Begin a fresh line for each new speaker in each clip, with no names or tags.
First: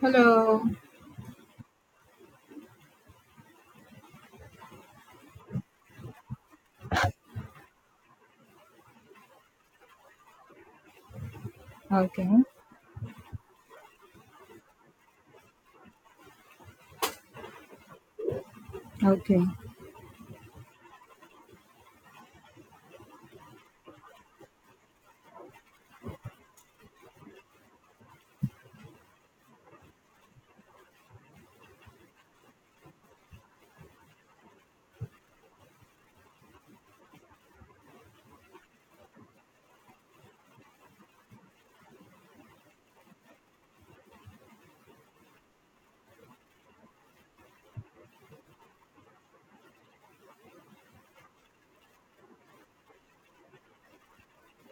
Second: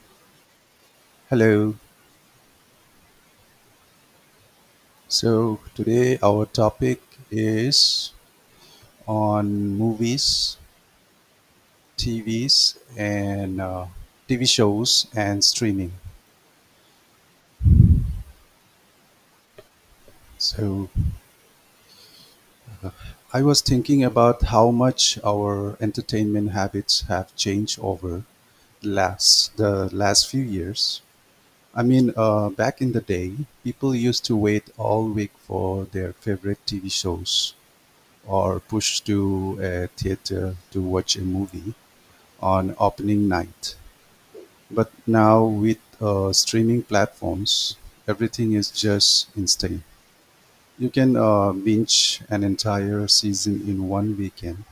Hello.
Hello. So today our topic is on movies,
Okay.
TVs, and TV shows and streaming.
Okay.
So I was thinking about how much our entertainment habits have changed over last the last few years. I mean, back in the day, people used to wait all week for their favorite TV shows or push to a theater to watch a movie on opening night. But now with streaming platforms, everything is just instant. You can binge an entire season in one weekend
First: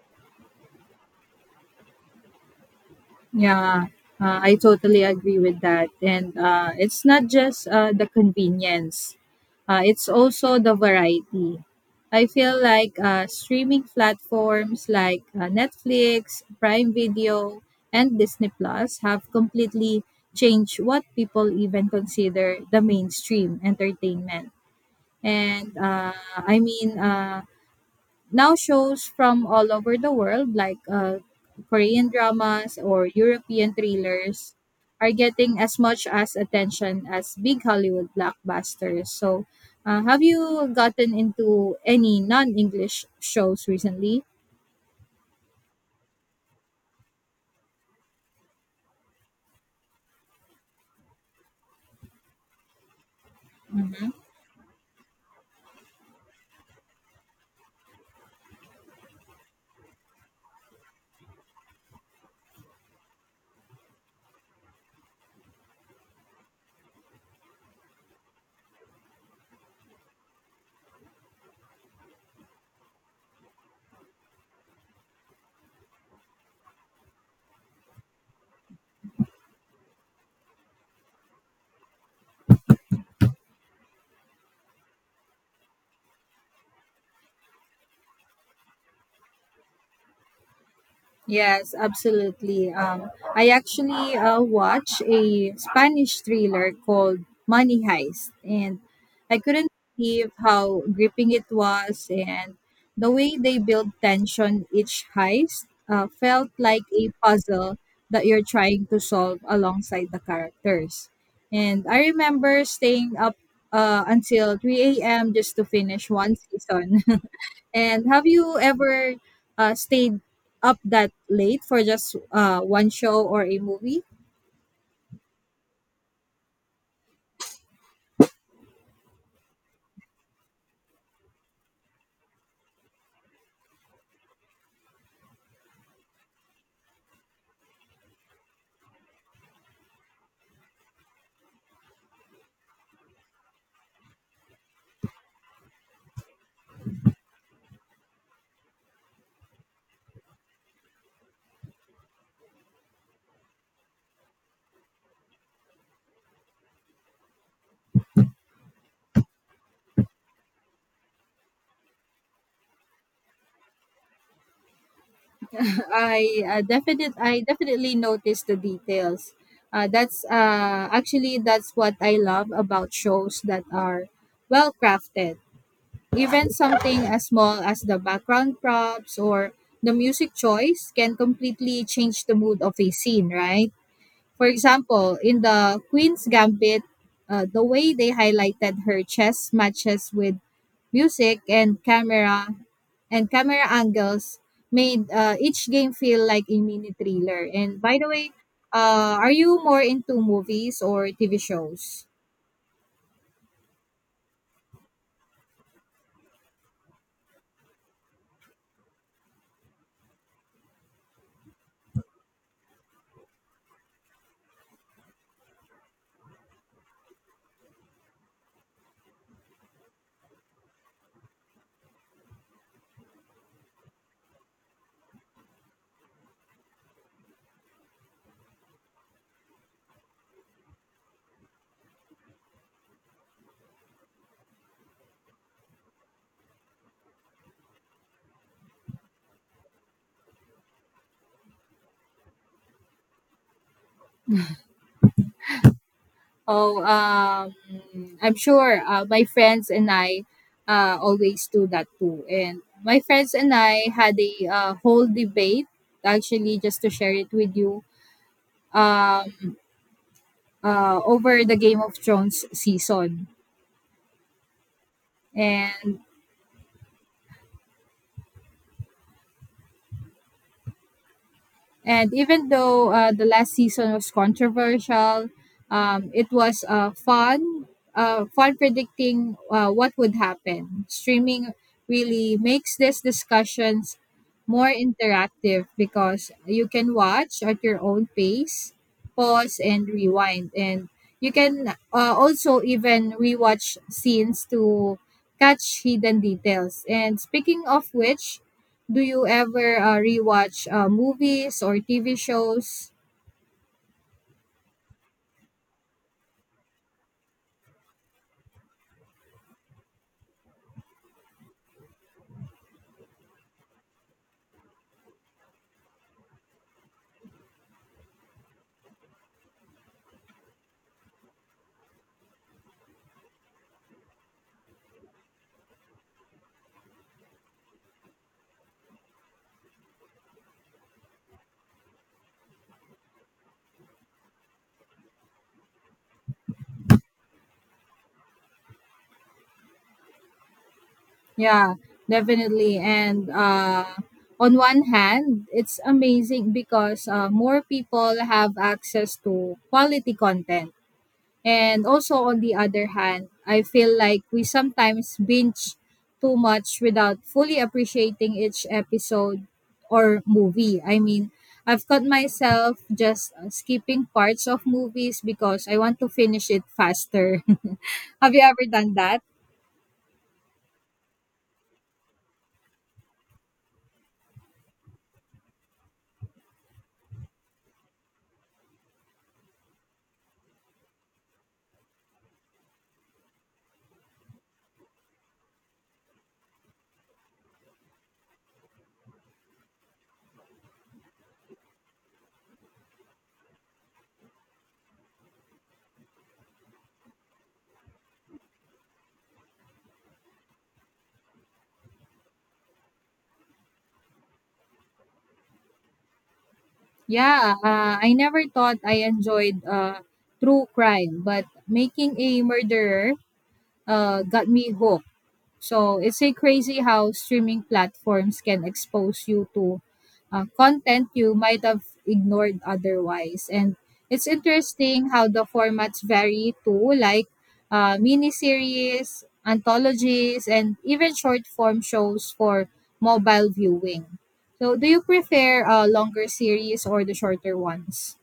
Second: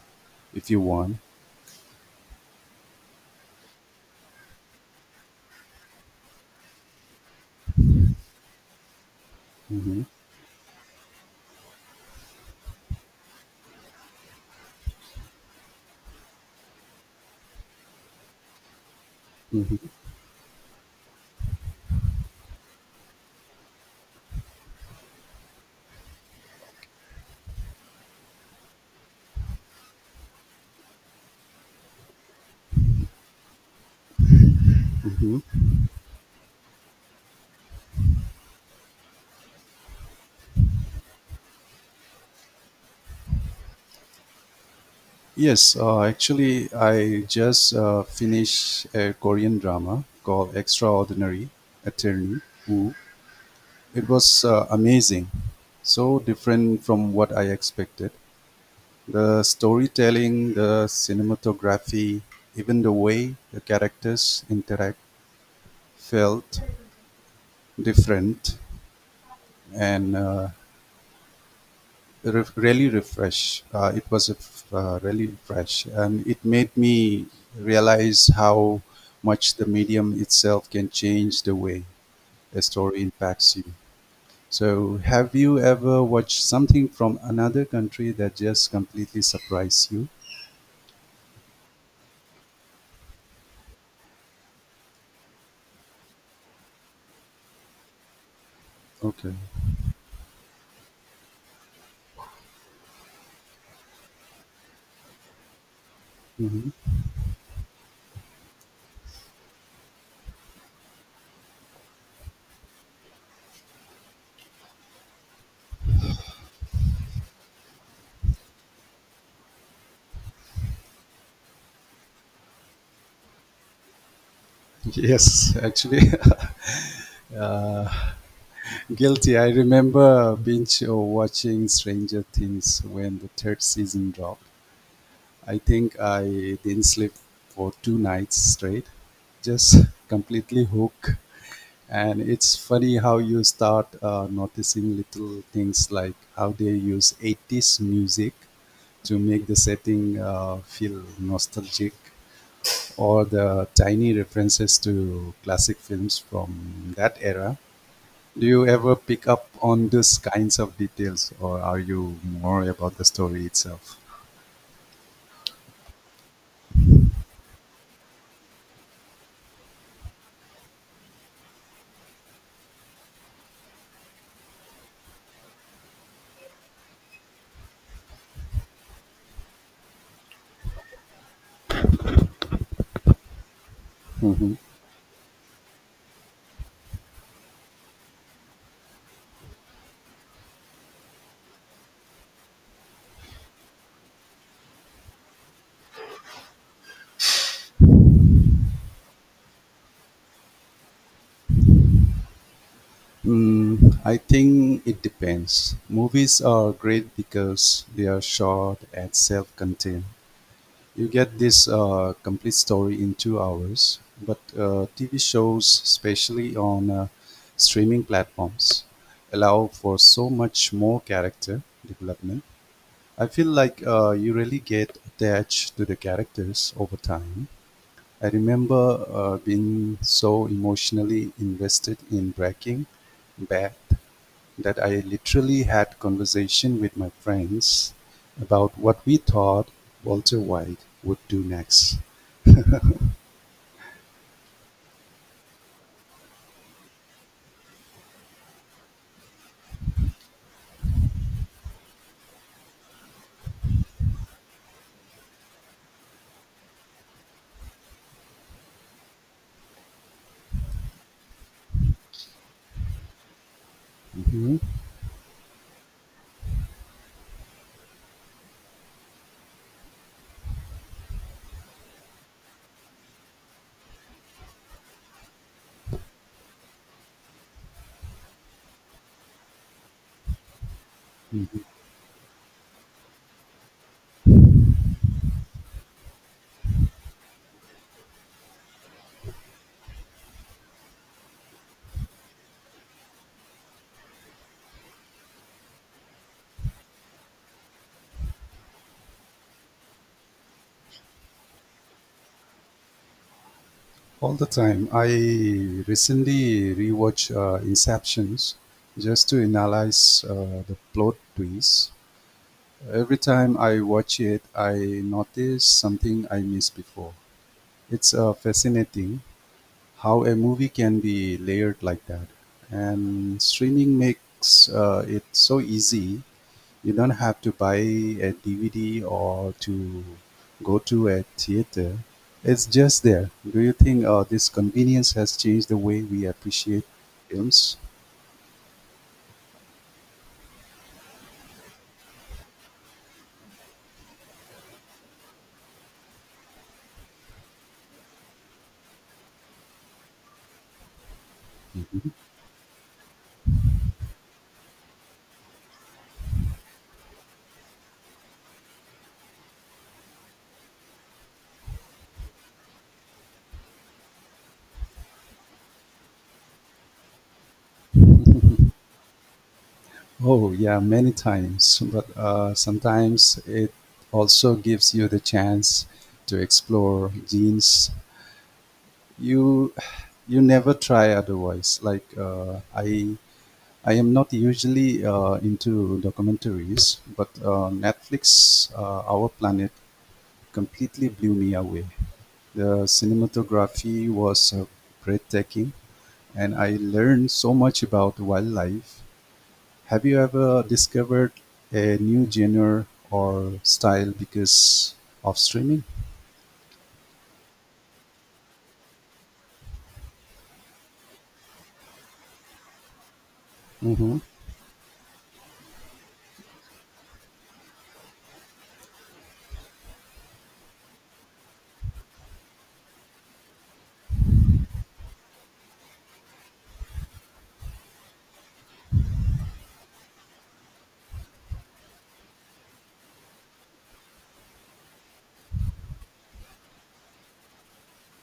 if you want.
Yeah. I totally agree with that. And it's not just the convenience, uh,
Hmm.
it's also the variety. I feel like streaming platforms like Netflix, Prime Video, and Disney Plus have
Hmm.
completely changed what people even consider the mainstream entertainment. And uh, I mean, uh, now shows from all over the world, like Korean dramas or European thrillers, are
Hmm.
getting as much as attention as big Hollywood blockbusters. Have you gotten into any non English shows recently?
Yes, actually, I just finished a Korean drama called Extraordinary Attorney Woo. It
Mhm.
was amazing, so different from what I expected. The storytelling, the cinematography, even the way the characters interact felt different and really refresh. It was really fresh, and it made me realize how much the medium itself can change the way a story impacts you. So, have you ever watched something from another country that just completely surprised you?
Yes, absolutely. I actually watched a Spanish thriller called Money Heist, and
Okay.
I couldn't believe how gripping it was, and the way they built tension each heist felt
Hmm.
like a puzzle that you're trying to solve alongside the characters. And I remember staying up until 3 a.m. just to finish one season. And have you ever stayed up that late for just one show or a movie?
Yes, actually, guilty. I remember binge watching Stranger Things when the third season dropped. I think I didn't sleep for 2 nights straight, just completely hooked. And it's funny how you start noticing little things like how they use 80s music to make the setting feel nostalgic, or the tiny references to classic films from that era. Do you ever pick up on these kinds of details, or are you more about the story itself?
I definitely noticed the details. That's what I love about shows that are well crafted. Even something as small as the background props or the music choice can completely change the mood of a scene, right? For
Mhm.
example, in the Queen's Gambit, the way they highlighted her chess matches with music and camera angles made each game feel like a mini thriller. And by the way, are you more into movies or TV shows?
Mm, I think it depends. Movies are great because they are short and self-contained. You get this complete story in 2 hours. But TV shows, especially on streaming platforms, allow for so much more character development. I feel like you really get attached to the characters over time. I remember being so emotionally invested in Breaking Bad that I literally had conversation with my friends about what we thought Walter White would do next.
Oh, um, I'm sure my friends and I always do that too. And my friends and I had a whole debate, actually, just to share it with you uh, over the Game of Thrones season.
Mhm.
And And even though the last season was controversial, it was fun predicting what would happen. Streaming
Mhm.
really makes these discussions more interactive because you can watch at your own pace, pause and rewind, and you can also even rewatch scenes to catch hidden details. And speaking of which, do you ever rewatch movies or TV shows?
All the time. I recently rewatched Inceptions just to analyze the plot twists. Every time I watch it, I notice something I missed before. It's fascinating how a movie can be layered like that. And streaming makes it so easy. You don't have to buy a DVD or to go to a theater. It's just there. Do you think this convenience has changed the way we appreciate films?
Yeah, definitely. And on one hand, it's amazing because more people have access to quality content. And
Mhm.
also, on the other hand, I feel like we sometimes binge too much without fully appreciating each episode or movie. I mean, I've caught myself just skipping parts of movies because I want to finish it faster. Have you ever done that?
Oh, yeah, many times. But sometimes it also gives you the chance to explore genes you you never try otherwise. Like, I am not usually into documentaries, but netflix, our planet completely blew me away. The cinematography was breathtaking, and I learned so much about wildlife. Have you ever discovered a new genre or style because of streaming?
Yeah, I never thought I enjoyed true crime, but making a murderer
Hmm.
got me hooked. So it's a crazy how streaming platforms can expose you to content you might have ignored otherwise. And it's interesting how the formats vary too, like miniseries, anthologies, and even short form shows for mobile viewing. So, do you prefer longer series or the shorter ones?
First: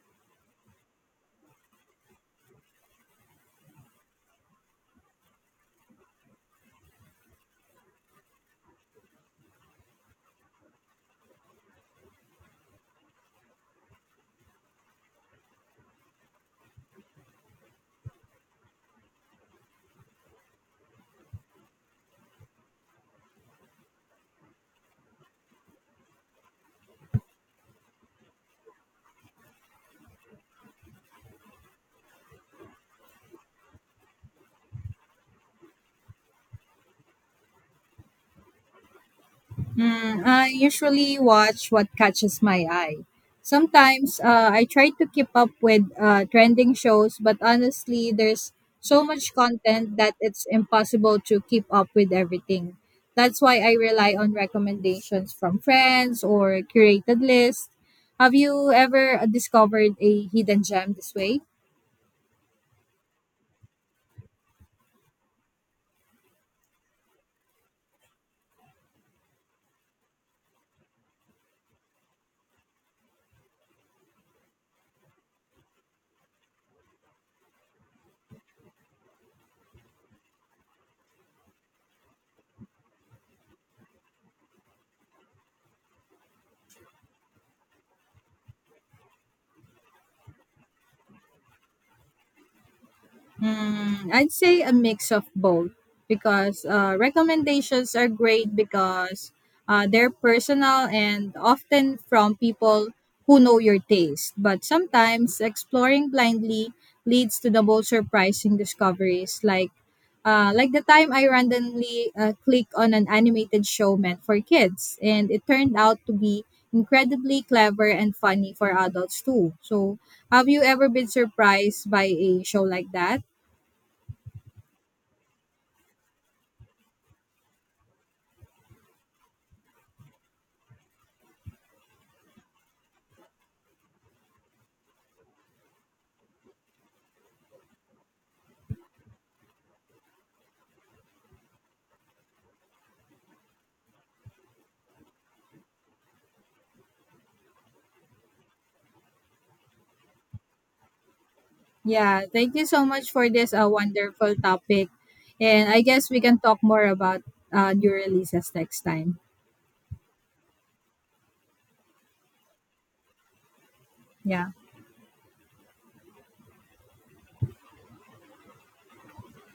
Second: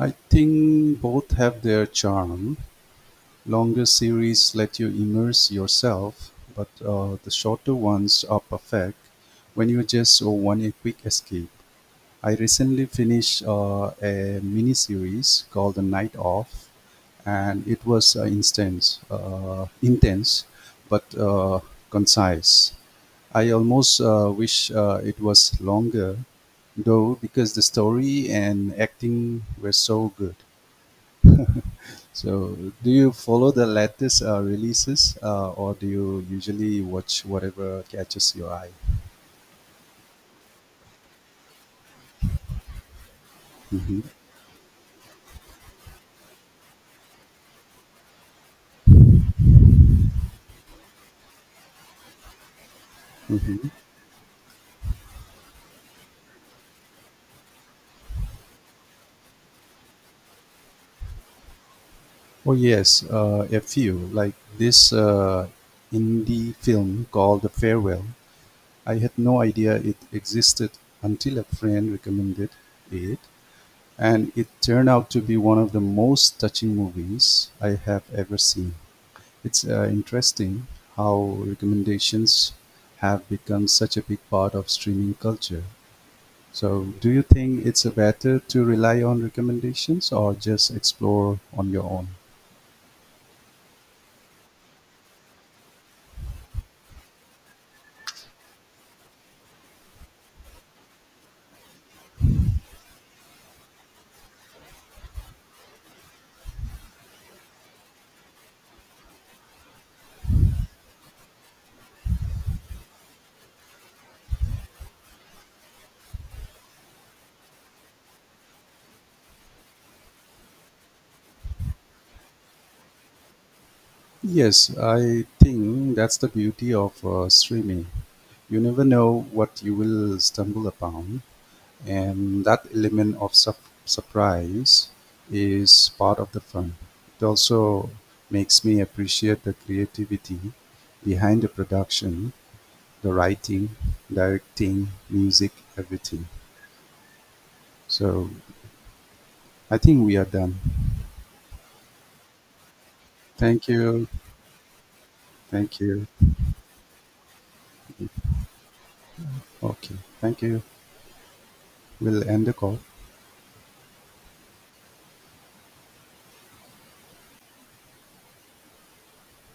I think both have their charm. Longer series let you immerse yourself, but the shorter ones are perfect when you just want a quick escape. I recently finished a mini series called The Night Off, and it was intense, but concise. I almost wish it was longer, though, because the story and acting were so good. So, do you follow the latest releases, or do you usually watch whatever catches your eye?
Mm, I usually watch what catches my eye.
Hmm.
Sometimes I try to keep up with trending shows, but honestly, there's so much content that it's impossible to keep up with everything. That's why
Hmm.
I rely on recommendations from friends or curated lists. Have you ever discovered a hidden gem this way?
Oh yes, a few like this indie film called The Farewell. I had no idea it existed until a friend recommended it, and it turned out to be one of the most touching movies I have ever seen. It's interesting how recommendations have become such a big part of streaming culture. So, do you think it's better to rely on recommendations or just explore on your own?
Mm, I'd say a mix of both because recommendations are great because they're personal and often from people who know your taste. But sometimes exploring blindly leads to the most surprising discoveries, like the time I randomly clicked on an animated show meant for kids, and it turned out to be incredibly clever and funny for adults too. So, have you ever been surprised by a show like that?
Yes, I think that's the beauty of streaming. You never know what you will stumble upon. And that element of surprise is part of the fun. It also makes me appreciate the creativity behind the production, the writing, directing, music, everything. So I think we are done.
Yeah, thank you so much for this
Thank you.
wonderful topic. And
Thank
I
you.
guess we can talk more about new releases next time.
Okay. Thank you. We'll end the call.
Yeah.